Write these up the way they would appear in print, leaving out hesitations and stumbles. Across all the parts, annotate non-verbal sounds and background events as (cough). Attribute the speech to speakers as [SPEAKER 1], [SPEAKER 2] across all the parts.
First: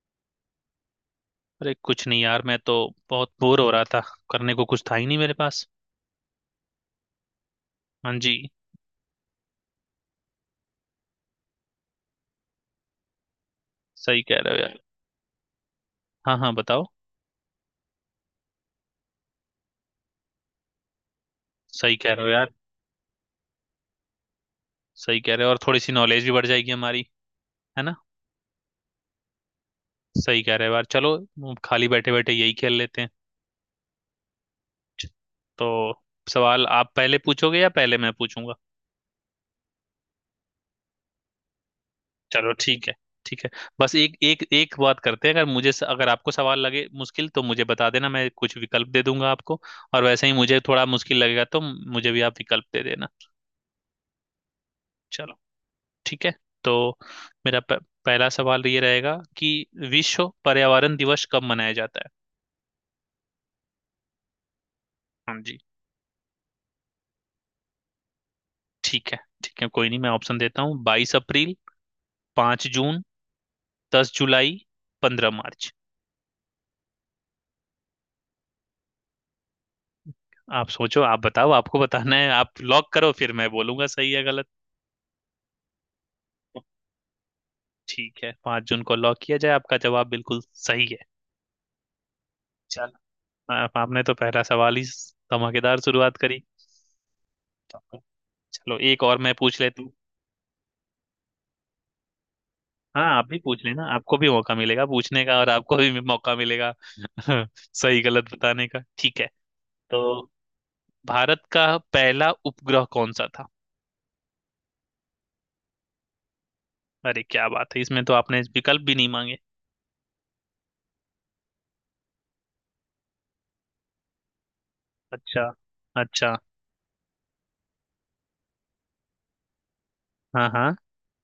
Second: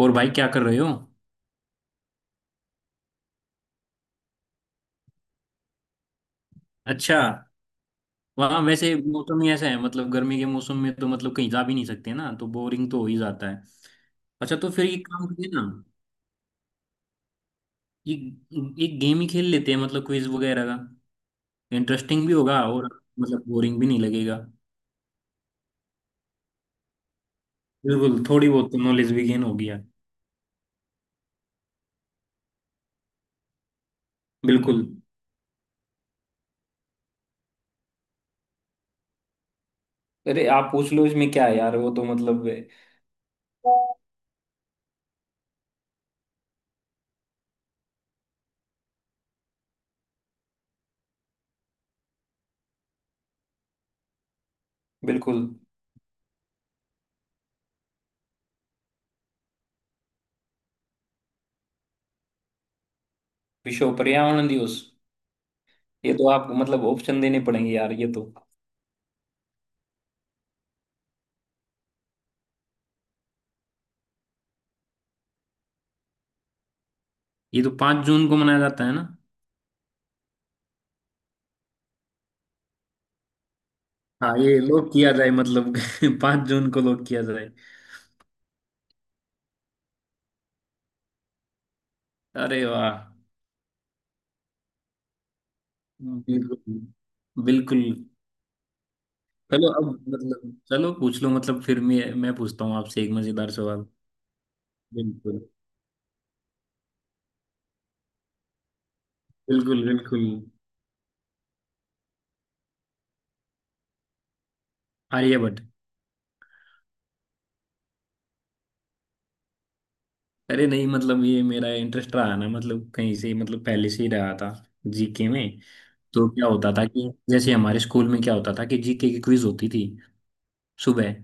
[SPEAKER 1] और भाई क्या कर रहे हो?
[SPEAKER 2] अरे कुछ नहीं यार मैं तो बहुत बोर हो रहा था। करने को कुछ था ही नहीं मेरे पास।
[SPEAKER 1] अच्छा।
[SPEAKER 2] हाँ जी।
[SPEAKER 1] वहाँ वैसे मौसम ही ऐसा है मतलब गर्मी के मौसम में तो मतलब कहीं जा भी नहीं सकते ना तो बोरिंग तो हो ही जाता है।
[SPEAKER 2] सही कह रहे
[SPEAKER 1] अच्छा
[SPEAKER 2] हो
[SPEAKER 1] तो
[SPEAKER 2] यार।
[SPEAKER 1] फिर ये काम करिए ना।
[SPEAKER 2] हाँ हाँ बताओ।
[SPEAKER 1] ये एक गेम ही खेल लेते हैं मतलब क्विज वगैरह का।
[SPEAKER 2] सही कह रहे
[SPEAKER 1] इंटरेस्टिंग
[SPEAKER 2] हो
[SPEAKER 1] भी
[SPEAKER 2] यार।
[SPEAKER 1] होगा और मतलब बोरिंग भी नहीं लगेगा।
[SPEAKER 2] सही कह रहे हो और थोड़ी सी नॉलेज भी बढ़ जाएगी हमारी, है ना।
[SPEAKER 1] बिल्कुल, थोड़ी बहुत तो नॉलेज भी गेन हो गया।
[SPEAKER 2] सही कह रहे हो यार, चलो हम खाली बैठे बैठे यही खेल लेते हैं।
[SPEAKER 1] बिल्कुल।
[SPEAKER 2] तो सवाल आप पहले पूछोगे या पहले मैं पूछूंगा।
[SPEAKER 1] अरे आप पूछ लो इसमें क्या है यार वो तो मतलब।
[SPEAKER 2] चलो ठीक है, ठीक है। बस एक एक एक बात करते हैं, अगर आपको सवाल लगे मुश्किल तो मुझे बता देना, मैं कुछ विकल्प दे दूंगा आपको। और वैसे ही मुझे थोड़ा मुश्किल लगेगा तो मुझे भी आप विकल्प दे देना। चलो
[SPEAKER 1] बिल्कुल।
[SPEAKER 2] ठीक है। तो मेरा प- पहला सवाल ये रहेगा कि विश्व पर्यावरण दिवस कब मनाया जाता है।
[SPEAKER 1] विश्व पर्यावरण दिवस।
[SPEAKER 2] हाँ जी।
[SPEAKER 1] ये तो आप मतलब ऑप्शन देने पड़ेंगे यार ये तो।
[SPEAKER 2] ठीक है, ठीक है, कोई नहीं, मैं ऑप्शन देता हूँ। बाईस अप्रैल, पाँच जून, दस जुलाई, पंद्रह मार्च।
[SPEAKER 1] ये तो 5 जून को मनाया जाता है ना?
[SPEAKER 2] आप सोचो, आप बताओ, आपको बताना है, आप लॉक करो, फिर मैं बोलूंगा सही है
[SPEAKER 1] हाँ,
[SPEAKER 2] गलत।
[SPEAKER 1] ये लोग किया जाए मतलब। (laughs) 5 जून को लोग किया जाए।
[SPEAKER 2] ठीक है, पाँच जून को लॉक किया जाए। आपका जवाब बिल्कुल सही है।
[SPEAKER 1] अरे वाह।
[SPEAKER 2] चलो, आपने तो पहला सवाल ही धमाकेदार शुरुआत करी।
[SPEAKER 1] बिल्कुल। बिल्कुल।
[SPEAKER 2] चलो एक और मैं पूछ
[SPEAKER 1] चलो अब
[SPEAKER 2] लेता।
[SPEAKER 1] मतलब, चलो पूछ लो मतलब फिर मैं पूछता हूँ आपसे
[SPEAKER 2] हाँ
[SPEAKER 1] एक
[SPEAKER 2] आप भी
[SPEAKER 1] मजेदार
[SPEAKER 2] पूछ लेना,
[SPEAKER 1] सवाल।
[SPEAKER 2] आपको भी मौका मिलेगा पूछने का,
[SPEAKER 1] बिल्कुल।
[SPEAKER 2] और आपको भी मौका मिलेगा। (laughs) सही गलत बताने का, ठीक है।
[SPEAKER 1] बिल्कुल।
[SPEAKER 2] तो
[SPEAKER 1] बिल्कुल।
[SPEAKER 2] भारत का पहला उपग्रह कौन सा था।
[SPEAKER 1] आर्यभट्ट।
[SPEAKER 2] अरे क्या बात है, इसमें तो आपने विकल्प भी नहीं मांगे।
[SPEAKER 1] अरे नहीं मतलब ये मेरा इंटरेस्ट रहा ना मतलब कहीं से मतलब पहले से ही रहा था, जीके
[SPEAKER 2] अच्छा,
[SPEAKER 1] में। तो
[SPEAKER 2] अच्छा।
[SPEAKER 1] क्या होता था कि जैसे हमारे स्कूल में क्या होता था कि जीके की क्विज होती थी
[SPEAKER 2] हाँ हाँ।
[SPEAKER 1] सुबह,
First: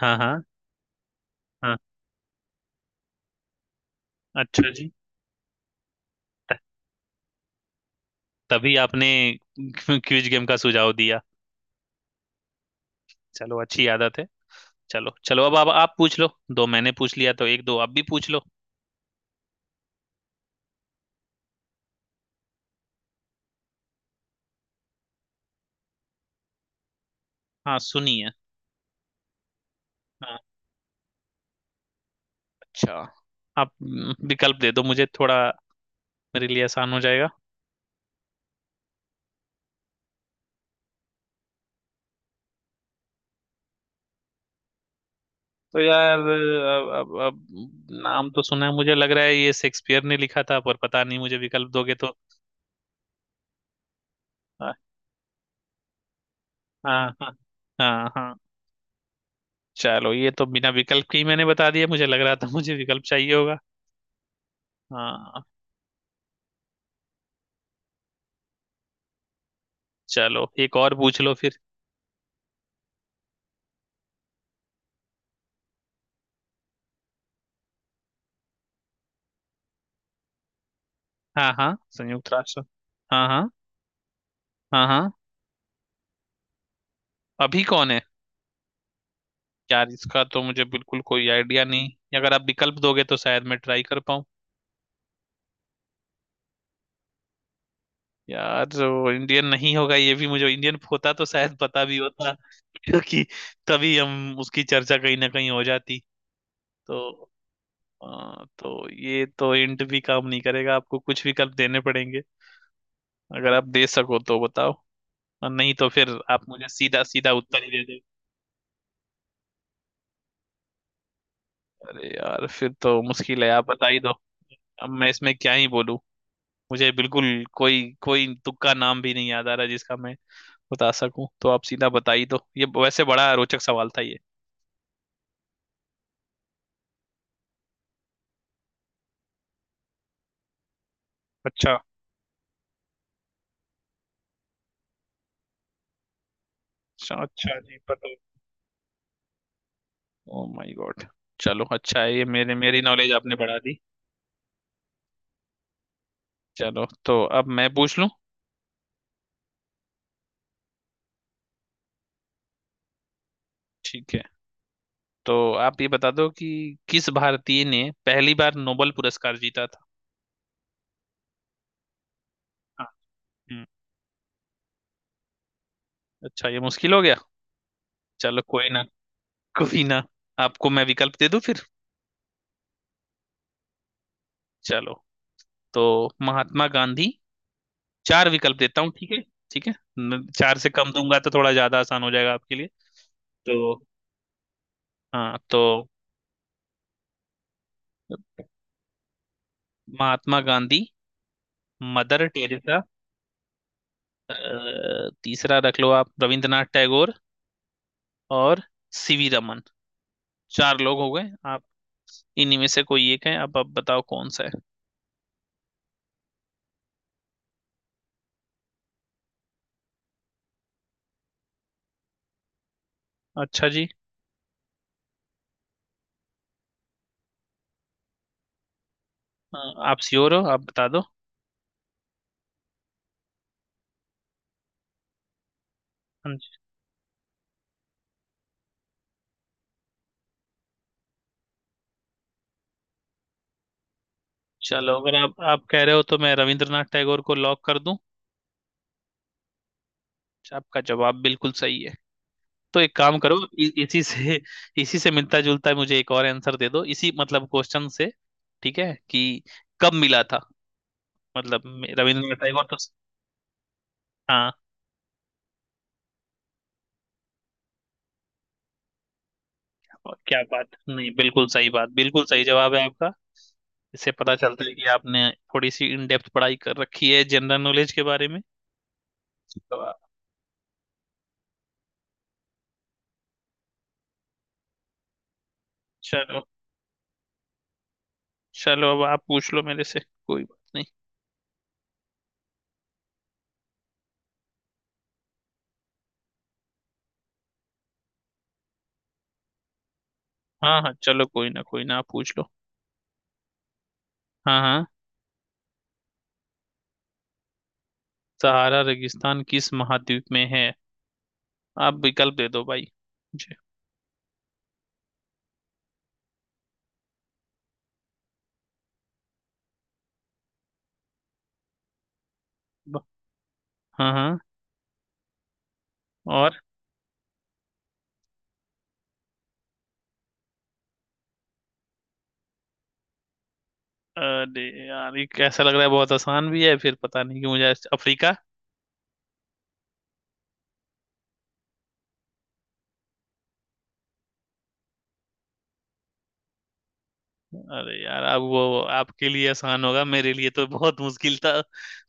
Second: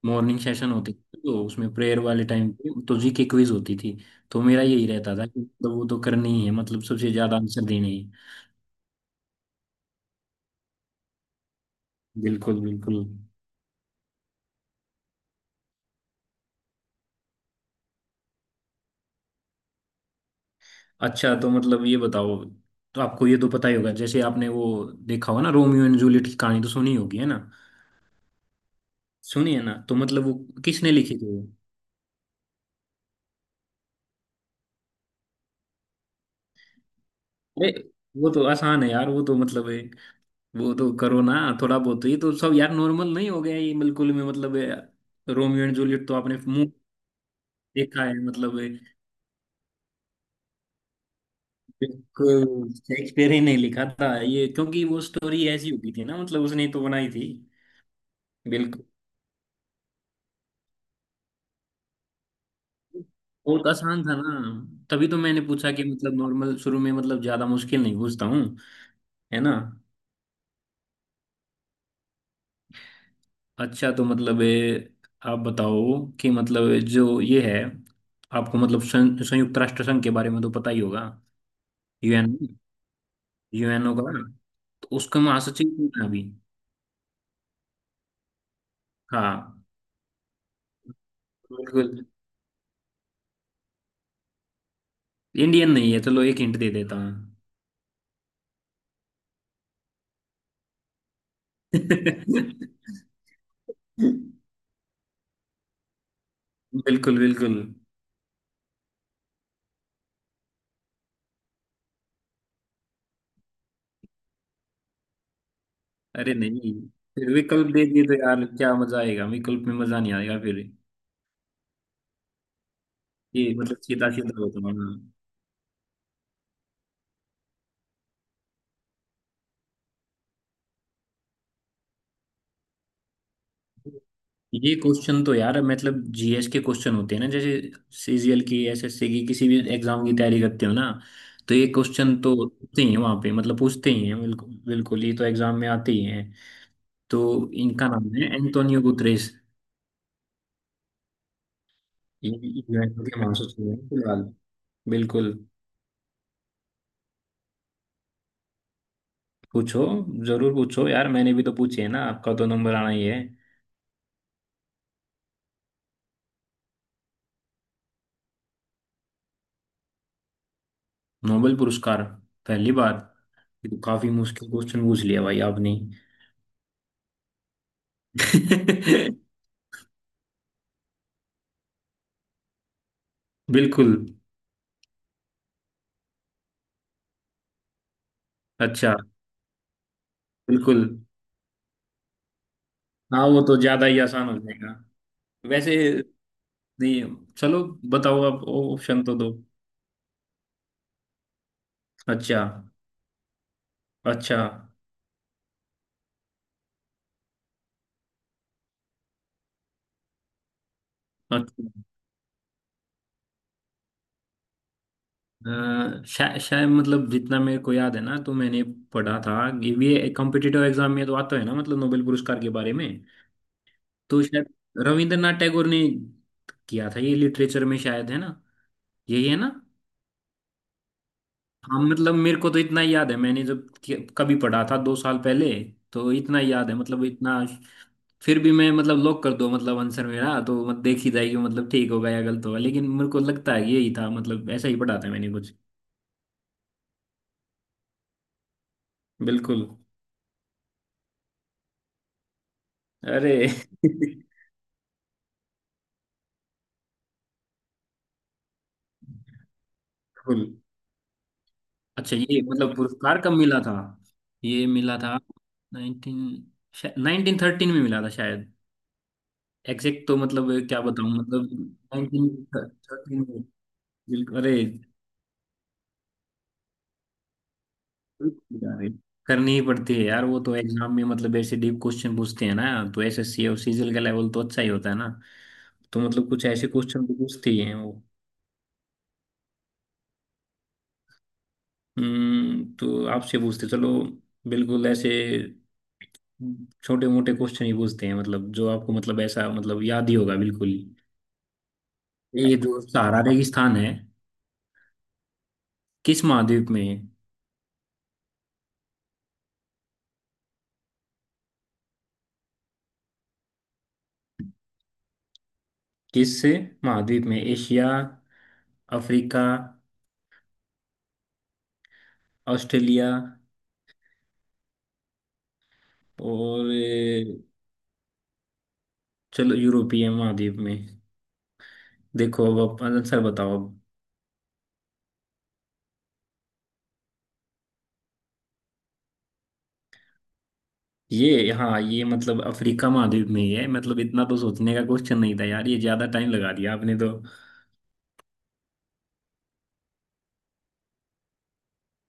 [SPEAKER 2] हाँ
[SPEAKER 1] मॉर्निंग
[SPEAKER 2] हाँ।
[SPEAKER 1] सेशन होती थी तो उसमें
[SPEAKER 2] हाँ।
[SPEAKER 1] प्रेयर वाले टाइम पे तो जी के क्विज होती थी। तो मेरा
[SPEAKER 2] अच्छा
[SPEAKER 1] यही
[SPEAKER 2] जी।
[SPEAKER 1] रहता था कि मतलब वो तो करनी ही है
[SPEAKER 2] त-
[SPEAKER 1] मतलब सबसे ज्यादा आंसर देने हैं।
[SPEAKER 2] तभी आपने क्विज गेम का सुझाव दिया।
[SPEAKER 1] बिल्कुल बिल्कुल।
[SPEAKER 2] चलो अच्छी आदत है। चलो चलो, अब आप पूछ लो। दो मैंने पूछ लिया तो एक दो आप भी पूछ लो।
[SPEAKER 1] अच्छा तो मतलब ये बताओ, तो आपको ये तो पता ही होगा जैसे आपने वो देखा होगा ना, रोमियो एंड जूलियट की कहानी तो सुनी होगी है ना?
[SPEAKER 2] हाँ सुनिए।
[SPEAKER 1] सुनी है ना, तो मतलब वो
[SPEAKER 2] हाँ।
[SPEAKER 1] किसने लिखी थी वो?
[SPEAKER 2] अच्छा। आप विकल्प दे दो मुझे थोड़ा, मेरे लिए आसान हो जाएगा।
[SPEAKER 1] अरे वो तो आसान है यार वो तो मतलब है, वो तो करो ना। थोड़ा बहुत तो। ये तो सब यार नॉर्मल नहीं हो गया ये बिल्कुल में मतलब है, रोमियो एंड
[SPEAKER 2] तो
[SPEAKER 1] जूलियट तो
[SPEAKER 2] यार
[SPEAKER 1] आपने
[SPEAKER 2] अब
[SPEAKER 1] देखा है
[SPEAKER 2] नाम तो
[SPEAKER 1] मतलब।
[SPEAKER 2] सुना है, मुझे लग रहा है ये शेक्सपियर ने लिखा था, पर पता नहीं, मुझे विकल्प दोगे तो।
[SPEAKER 1] बिल्कुल शेक्सपियर ही ने लिखा था ये
[SPEAKER 2] हाँ
[SPEAKER 1] क्योंकि वो स्टोरी ऐसी होती थी ना मतलब उसने तो
[SPEAKER 2] हाँ
[SPEAKER 1] बनाई थी।
[SPEAKER 2] हाँ। हाँ हाँ।
[SPEAKER 1] बिल्कुल।
[SPEAKER 2] चलो ये तो बिना विकल्प के ही मैंने बता दिया, मुझे लग रहा था मुझे विकल्प चाहिए होगा।
[SPEAKER 1] बहुत आसान था ना? तभी तो मैंने
[SPEAKER 2] हाँ।
[SPEAKER 1] पूछा कि मतलब नॉर्मल शुरू में मतलब ज्यादा मुश्किल नहीं पूछता हूँ, है ना?
[SPEAKER 2] चलो एक और पूछ लो फिर।
[SPEAKER 1] अच्छा तो मतलब आप बताओ कि मतलब जो ये है, आपको मतलब संयुक्त राष्ट्र संघ के बारे में तो पता ही होगा,
[SPEAKER 2] हाँ हाँ, संयुक्त
[SPEAKER 1] यूएन,
[SPEAKER 2] राष्ट्र। हाँ हाँ।
[SPEAKER 1] यूएनओ का।
[SPEAKER 2] हाँ
[SPEAKER 1] तो
[SPEAKER 2] हाँ।
[SPEAKER 1] उसका महासचिव कौन है अभी?
[SPEAKER 2] अभी कौन है।
[SPEAKER 1] हाँ।
[SPEAKER 2] यार इसका तो मुझे बिल्कुल कोई आइडिया नहीं।
[SPEAKER 1] बिल्कुल।
[SPEAKER 2] अगर आप विकल्प दोगे तो शायद मैं ट्राई कर पाऊँ।
[SPEAKER 1] इंडियन नहीं है चलो एक हिंट दे देता हूँ।
[SPEAKER 2] यार जो इंडियन नहीं होगा, ये भी मुझे इंडियन होता तो शायद पता भी होता। (laughs) क्योंकि तभी
[SPEAKER 1] बिल्कुल।
[SPEAKER 2] हम उसकी चर्चा कहीं ना कहीं हो जाती।
[SPEAKER 1] बिल्कुल।
[SPEAKER 2] तो तो ये तो इंट भी काम नहीं करेगा, आपको कुछ विकल्प देने पड़ेंगे। अगर आप दे सको तो बताओ, और नहीं तो फिर
[SPEAKER 1] अरे
[SPEAKER 2] आप मुझे
[SPEAKER 1] नहीं,
[SPEAKER 2] सीधा सीधा
[SPEAKER 1] फिर
[SPEAKER 2] उत्तर ही
[SPEAKER 1] विकल्प
[SPEAKER 2] दे दे।
[SPEAKER 1] देंगे तो यार क्या मजा आएगा, विकल्प में मजा नहीं आएगा फिर।
[SPEAKER 2] अरे यार फिर तो मुश्किल है,
[SPEAKER 1] ये
[SPEAKER 2] आप
[SPEAKER 1] मतलब
[SPEAKER 2] बता ही दो।
[SPEAKER 1] सीधा सीधा होता है
[SPEAKER 2] अब
[SPEAKER 1] हाँ।
[SPEAKER 2] मैं इसमें क्या ही बोलूं, मुझे बिल्कुल कोई कोई तुक्का नाम भी नहीं याद आ रहा जिसका मैं बता सकूं, तो आप सीधा बता ही दो। ये वैसे बड़ा रोचक सवाल था ये।
[SPEAKER 1] ये क्वेश्चन तो यार मतलब जीएस के क्वेश्चन होते हैं ना, जैसे सीजीएल की, एसएससी की, किसी भी एग्जाम की तैयारी करते हो ना, तो ये
[SPEAKER 2] अच्छा,
[SPEAKER 1] क्वेश्चन तो होते ही हैं वहाँ पे, मतलब पूछते ही हैं, बिल्कुल बिल्कुल ये तो एग्जाम में आते ही हैं।
[SPEAKER 2] अच्छा
[SPEAKER 1] तो
[SPEAKER 2] अच्छा जी,
[SPEAKER 1] इनका नाम
[SPEAKER 2] पता।
[SPEAKER 1] है Antonio Guterres.
[SPEAKER 2] Oh my god. चलो अच्छा है, ये
[SPEAKER 1] ये
[SPEAKER 2] मेरे मेरी
[SPEAKER 1] यूएन
[SPEAKER 2] नॉलेज
[SPEAKER 1] के
[SPEAKER 2] आपने बढ़ा
[SPEAKER 1] महासचिव हैं
[SPEAKER 2] दी।
[SPEAKER 1] फिलहाल। बिल्कुल।
[SPEAKER 2] चलो तो अब मैं पूछ लूं।
[SPEAKER 1] पूछो, जरूर पूछो यार मैंने भी तो पूछी है ना, आपका तो नंबर आना ही है।
[SPEAKER 2] ठीक है। तो आप ये बता दो कि किस भारतीय ने पहली बार नोबेल पुरस्कार जीता था।
[SPEAKER 1] नोबेल पुरस्कार, पहली
[SPEAKER 2] हाँ।
[SPEAKER 1] बार,
[SPEAKER 2] हम्म,
[SPEAKER 1] ये तो काफी मुश्किल क्वेश्चन पूछ लिया भाई आपने।
[SPEAKER 2] अच्छा, ये मुश्किल हो गया। चलो कोई ना
[SPEAKER 1] (laughs)
[SPEAKER 2] कोई ना, आपको मैं विकल्प दे दूं फिर।
[SPEAKER 1] बिल्कुल।
[SPEAKER 2] चलो। तो महात्मा गांधी, चार विकल्प देता हूँ,
[SPEAKER 1] अच्छा।
[SPEAKER 2] ठीक है। ठीक है, चार से
[SPEAKER 1] बिल्कुल।
[SPEAKER 2] कम दूंगा तो थोड़ा ज्यादा आसान हो जाएगा आपके लिए।
[SPEAKER 1] हाँ वो
[SPEAKER 2] तो
[SPEAKER 1] तो ज्यादा ही आसान हो जाएगा।
[SPEAKER 2] हाँ
[SPEAKER 1] वैसे,
[SPEAKER 2] तो
[SPEAKER 1] नहीं, चलो बताओ, आप ऑप्शन तो दो।
[SPEAKER 2] महात्मा गांधी, मदर
[SPEAKER 1] अच्छा।
[SPEAKER 2] टेरेसा,
[SPEAKER 1] अच्छा।
[SPEAKER 2] तीसरा रख लो आप रविंद्रनाथ टैगोर, और सीवी रमन। चार लोग हो गए आप,
[SPEAKER 1] अच्छा।
[SPEAKER 2] इन्हीं में से कोई एक है, अब आप बताओ कौन सा है।
[SPEAKER 1] शायद मतलब जितना मेरे को याद है ना तो मैंने पढ़ा था कि ये कॉम्पिटिटिव एग्जाम में तो आता है ना मतलब नोबेल पुरस्कार के बारे में।
[SPEAKER 2] अच्छा जी।
[SPEAKER 1] तो शायद रविंद्रनाथ टैगोर ने किया था ये, लिटरेचर में शायद, है ना? यही है ना?
[SPEAKER 2] अ, आप श्योर हो, आप बता दो।
[SPEAKER 1] हाँ मतलब मेरे को तो इतना याद है, मैंने जब कभी पढ़ा था 2 साल पहले, तो
[SPEAKER 2] हाँ
[SPEAKER 1] इतना
[SPEAKER 2] जी।
[SPEAKER 1] याद है मतलब इतना। फिर भी मैं मतलब लॉक कर दो, मतलब आंसर मेरा तो मत देखी जाएगी मतलब ठीक होगा या गलत होगा, लेकिन मेरे को लगता है यही था मतलब ऐसा ही
[SPEAKER 2] चलो
[SPEAKER 1] पढ़ा था
[SPEAKER 2] अगर
[SPEAKER 1] मैंने
[SPEAKER 2] आप
[SPEAKER 1] कुछ।
[SPEAKER 2] आप कह रहे हो तो मैं रविंद्रनाथ टैगोर को लॉक कर दूं।
[SPEAKER 1] बिल्कुल।
[SPEAKER 2] आपका जवाब बिल्कुल सही है। तो एक काम करो,
[SPEAKER 1] अरे।
[SPEAKER 2] इसी
[SPEAKER 1] (laughs)
[SPEAKER 2] से, इसी से मिलता जुलता मुझे एक और आंसर दे दो इसी मतलब क्वेश्चन से। ठीक है, कि कब मिला था।
[SPEAKER 1] बिल्कुल।
[SPEAKER 2] मतलब
[SPEAKER 1] अच्छा
[SPEAKER 2] रविंद्रनाथ
[SPEAKER 1] ये
[SPEAKER 2] टैगोर
[SPEAKER 1] मतलब
[SPEAKER 2] तो।
[SPEAKER 1] पुरस्कार कब मिला था?
[SPEAKER 2] हाँ।
[SPEAKER 1] ये मिला था नाइनटीन नाइनटीन थर्टीन में मिला था शायद। एग्जैक्ट
[SPEAKER 2] और
[SPEAKER 1] तो
[SPEAKER 2] क्या
[SPEAKER 1] मतलब
[SPEAKER 2] बात,
[SPEAKER 1] क्या
[SPEAKER 2] नहीं
[SPEAKER 1] बताऊं,
[SPEAKER 2] बिल्कुल सही
[SPEAKER 1] मतलब
[SPEAKER 2] बात, बिल्कुल सही जवाब है आपका।
[SPEAKER 1] 1913 में।
[SPEAKER 2] इससे पता
[SPEAKER 1] बिल्कुल। अरे।
[SPEAKER 2] चलता है कि आपने थोड़ी सी इन डेप्थ पढ़ाई कर रखी है जनरल नॉलेज के बारे में।
[SPEAKER 1] अरे, करनी ही
[SPEAKER 2] तो
[SPEAKER 1] पड़ती है यार वो तो, एग्जाम में मतलब ऐसे डीप क्वेश्चन पूछते हैं ना, तो एसएससी और सीजीएल का लेवल तो अच्छा ही होता है ना, तो मतलब
[SPEAKER 2] चलो
[SPEAKER 1] कुछ ऐसे क्वेश्चन तो पूछते ही हैं वो।
[SPEAKER 2] चलो अब आप पूछ लो मेरे से, कोई बात नहीं।
[SPEAKER 1] तो आपसे पूछते चलो, बिल्कुल ऐसे छोटे मोटे क्वेश्चन ही पूछते हैं मतलब जो आपको मतलब ऐसा मतलब याद ही होगा बिल्कुल ही।
[SPEAKER 2] हाँ हाँ चलो, कोई ना कोई ना, आप पूछ लो।
[SPEAKER 1] ये जो सहारा रेगिस्तान है,
[SPEAKER 2] हाँ हाँ।
[SPEAKER 1] किस महाद्वीप में है?
[SPEAKER 2] सहारा रेगिस्तान किस महाद्वीप में है। आप विकल्प दे दो भाई मुझे।
[SPEAKER 1] किस महाद्वीप में, एशिया, अफ्रीका,
[SPEAKER 2] ब-
[SPEAKER 1] ऑस्ट्रेलिया,
[SPEAKER 2] हाँ हाँ। और।
[SPEAKER 1] और चलो यूरोपीय महाद्वीप में। देखो अब आप आंसर बताओ अब।
[SPEAKER 2] अरे यार ये कैसा लग रहा है, बहुत आसान भी है, फिर पता नहीं, कि मुझे अफ्रीका।
[SPEAKER 1] ये हाँ ये मतलब अफ्रीका महाद्वीप में ही है, मतलब इतना तो सोचने का क्वेश्चन नहीं था यार ये, ज्यादा टाइम लगा दिया आपने तो।
[SPEAKER 2] अरे यार अब वो आपके लिए आसान होगा, मेरे लिए तो बहुत मुश्किल था।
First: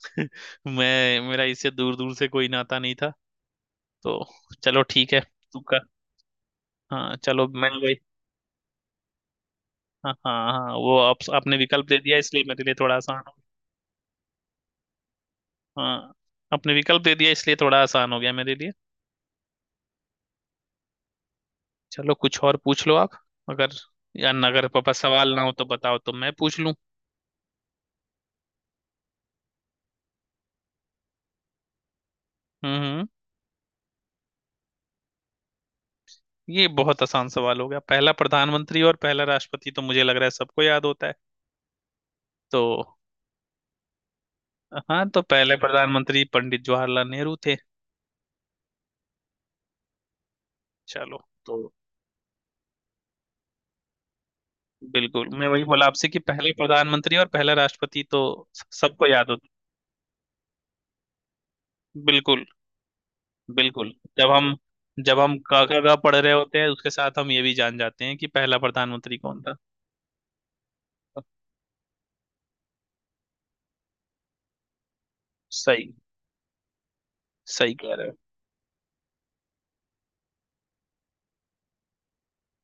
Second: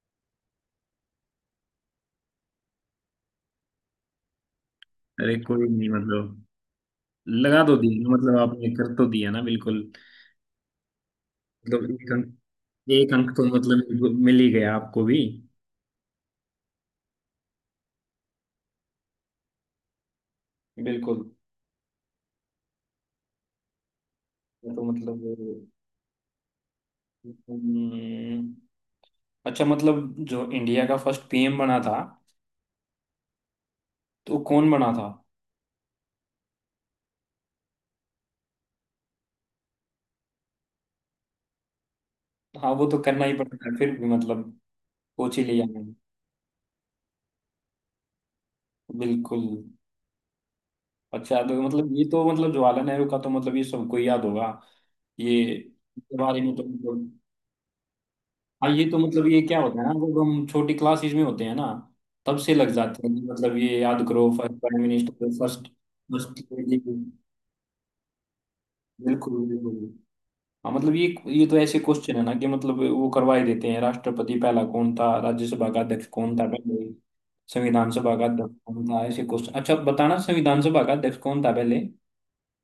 [SPEAKER 2] (laughs) मैं, मेरा इससे दूर दूर से कोई नाता नहीं था। तो चलो ठीक है।
[SPEAKER 1] अरे
[SPEAKER 2] तू
[SPEAKER 1] कोई
[SPEAKER 2] कर।
[SPEAKER 1] नहीं मतलब,
[SPEAKER 2] हाँ चलो
[SPEAKER 1] लगा
[SPEAKER 2] मैं
[SPEAKER 1] तो
[SPEAKER 2] वही।
[SPEAKER 1] दिया मतलब, आपने कर तो दिया ना बिल्कुल।
[SPEAKER 2] हाँ हाँ हाँ, आपने
[SPEAKER 1] मतलब
[SPEAKER 2] विकल्प दे
[SPEAKER 1] एक
[SPEAKER 2] दिया इसलिए
[SPEAKER 1] अंक,
[SPEAKER 2] मेरे लिए थोड़ा
[SPEAKER 1] एक
[SPEAKER 2] आसान
[SPEAKER 1] अंक
[SPEAKER 2] हो
[SPEAKER 1] तो मतलब मिल ही गया आपको भी।
[SPEAKER 2] गया। हाँ आपने विकल्प दे दिया इसलिए थोड़ा आसान हो गया मेरे लिए।
[SPEAKER 1] बिल्कुल।
[SPEAKER 2] चलो कुछ और पूछ लो आप, अगर, अगर
[SPEAKER 1] तो
[SPEAKER 2] पापा
[SPEAKER 1] मतलब
[SPEAKER 2] सवाल ना हो तो बताओ, तो मैं पूछ लूं।
[SPEAKER 1] हम्म, अच्छा मतलब जो इंडिया का फर्स्ट पीएम बना था,
[SPEAKER 2] हम्म हम्म,
[SPEAKER 1] तो वो कौन बना था?
[SPEAKER 2] ये बहुत आसान सवाल हो गया, पहला प्रधानमंत्री और पहला राष्ट्रपति तो मुझे लग रहा है सबको याद होता है। तो
[SPEAKER 1] हाँ वो तो करना ही पड़ता है, फिर भी मतलब
[SPEAKER 2] हाँ, तो
[SPEAKER 1] सोच ही
[SPEAKER 2] पहले
[SPEAKER 1] लिया मैंने।
[SPEAKER 2] प्रधानमंत्री पंडित जवाहरलाल नेहरू थे।
[SPEAKER 1] बिल्कुल।
[SPEAKER 2] चलो।
[SPEAKER 1] अच्छा
[SPEAKER 2] तो
[SPEAKER 1] तो मतलब ये तो मतलब जवाहरलाल नेहरू का तो मतलब ये सबको याद होगा।
[SPEAKER 2] बिल्कुल
[SPEAKER 1] ये
[SPEAKER 2] मैं वही बोला आपसे
[SPEAKER 1] इसके
[SPEAKER 2] कि
[SPEAKER 1] बारे
[SPEAKER 2] पहला
[SPEAKER 1] में तो
[SPEAKER 2] प्रधानमंत्री
[SPEAKER 1] मतलब,
[SPEAKER 2] और पहला राष्ट्रपति तो
[SPEAKER 1] हाँ ये तो
[SPEAKER 2] सबको
[SPEAKER 1] मतलब,
[SPEAKER 2] याद
[SPEAKER 1] ये
[SPEAKER 2] होता।
[SPEAKER 1] क्या होता है ना जब हम छोटी क्लासेस में होते हैं ना, तब
[SPEAKER 2] बिल्कुल
[SPEAKER 1] से लग जाते हैं कि मतलब ये
[SPEAKER 2] बिल्कुल।
[SPEAKER 1] याद
[SPEAKER 2] जब
[SPEAKER 1] करो,
[SPEAKER 2] हम
[SPEAKER 1] फर्स्ट प्राइम
[SPEAKER 2] जब
[SPEAKER 1] मिनिस्टर,
[SPEAKER 2] हम का
[SPEAKER 1] फर्स्ट,
[SPEAKER 2] का का पढ़ रहे
[SPEAKER 1] फर्स्ट
[SPEAKER 2] होते हैं,
[SPEAKER 1] लेडी।
[SPEAKER 2] उसके साथ हम ये भी जान जाते हैं कि पहला प्रधानमंत्री कौन
[SPEAKER 1] बिल्कुल
[SPEAKER 2] था।
[SPEAKER 1] बिल्कुल। हाँ मतलब ये तो ऐसे क्वेश्चन है ना कि मतलब वो करवा ही देते हैं, राष्ट्रपति पहला कौन था, राज्यसभा का
[SPEAKER 2] सही।
[SPEAKER 1] अध्यक्ष कौन था पहले,
[SPEAKER 2] सही
[SPEAKER 1] संविधान
[SPEAKER 2] कह रहे हो।
[SPEAKER 1] सभा का अध्यक्ष कौन था, ऐसे क्वेश्चन। अच्छा बताना, संविधान सभा का अध्यक्ष कौन था पहले?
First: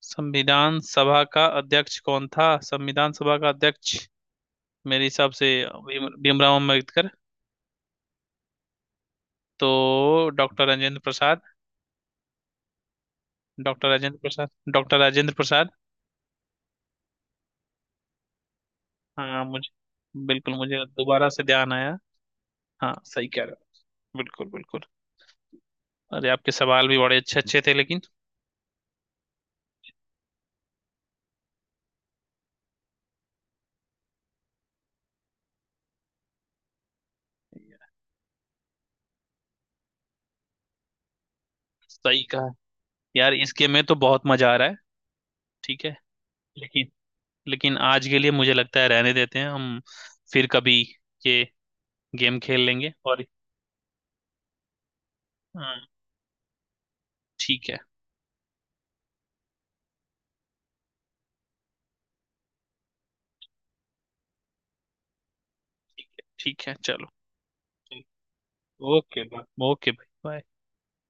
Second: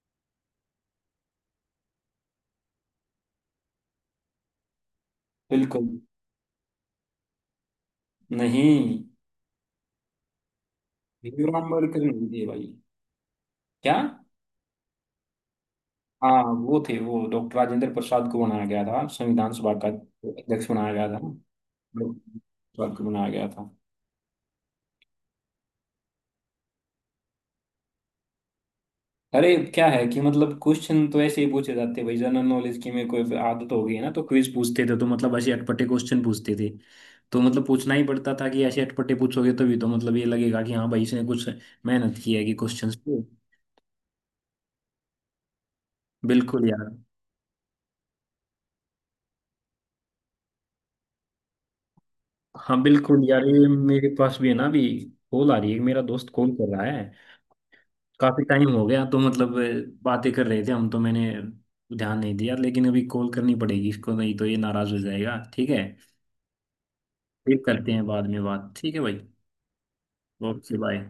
[SPEAKER 2] संविधान सभा का अध्यक्ष कौन था, संविधान सभा का अध्यक्ष, मेरे हिसाब से
[SPEAKER 1] बिल्कुल।
[SPEAKER 2] भीमराव अम्बेडकर,
[SPEAKER 1] नहीं,
[SPEAKER 2] तो डॉक्टर राजेंद्र प्रसाद,
[SPEAKER 1] भीमराव अम्बेडकर नहीं थे भाई।
[SPEAKER 2] डॉक्टर
[SPEAKER 1] क्या,
[SPEAKER 2] राजेंद्र प्रसाद डॉक्टर राजेंद्र प्रसाद
[SPEAKER 1] हाँ वो थे, वो डॉक्टर राजेंद्र प्रसाद को बनाया गया था
[SPEAKER 2] हाँ
[SPEAKER 1] संविधान
[SPEAKER 2] मुझे,
[SPEAKER 1] सभा का
[SPEAKER 2] बिल्कुल
[SPEAKER 1] अध्यक्ष
[SPEAKER 2] मुझे
[SPEAKER 1] बनाया गया था,
[SPEAKER 2] दोबारा से ध्यान आया।
[SPEAKER 1] डॉक्टर
[SPEAKER 2] हाँ
[SPEAKER 1] प्रसाद को
[SPEAKER 2] सही
[SPEAKER 1] बनाया
[SPEAKER 2] कह
[SPEAKER 1] गया
[SPEAKER 2] रहे
[SPEAKER 1] था।
[SPEAKER 2] हो, बिल्कुल बिल्कुल। अरे आपके सवाल भी बड़े अच्छे अच्छे थे, लेकिन
[SPEAKER 1] अरे क्या है कि मतलब क्वेश्चन तो ऐसे ही पूछे जाते हैं भाई, जनरल नॉलेज की मेरे को आदत हो गई है ना, तो क्विज पूछते थे तो मतलब ऐसे अटपटे क्वेश्चन पूछते थे। तो मतलब पूछना ही पड़ता था कि ऐसे अटपटे पूछोगे तभी तो मतलब ये लगेगा कि हाँ भाई इसने कुछ मेहनत
[SPEAKER 2] सही
[SPEAKER 1] की है
[SPEAKER 2] कहा।
[SPEAKER 1] कि क्वेश्चंस पे।
[SPEAKER 2] यार इस गेम में तो बहुत मजा आ रहा है, ठीक है,
[SPEAKER 1] बिल्कुल यार।
[SPEAKER 2] लेकिन लेकिन आज के लिए मुझे लगता है रहने देते हैं हम, फिर कभी ये गेम खेल
[SPEAKER 1] हाँ
[SPEAKER 2] लेंगे।
[SPEAKER 1] बिल्कुल
[SPEAKER 2] और
[SPEAKER 1] यार, ये मेरे पास भी है ना अभी कॉल आ रही है,
[SPEAKER 2] हाँ
[SPEAKER 1] मेरा दोस्त कॉल कर रहा है।
[SPEAKER 2] ठीक है,
[SPEAKER 1] काफी टाइम हो गया तो मतलब बातें कर रहे थे हम तो मैंने ध्यान नहीं दिया, लेकिन अभी कॉल करनी पड़ेगी इसको, नहीं तो ये नाराज हो जाएगा, ठीक है?
[SPEAKER 2] ठीक है, ठीक है चलो।
[SPEAKER 1] फिर करते हैं
[SPEAKER 2] ठीक।
[SPEAKER 1] बाद में बात, ठीक है भाई।
[SPEAKER 2] ओके बाय, ओके भाई, बाय।
[SPEAKER 1] वो किस लायन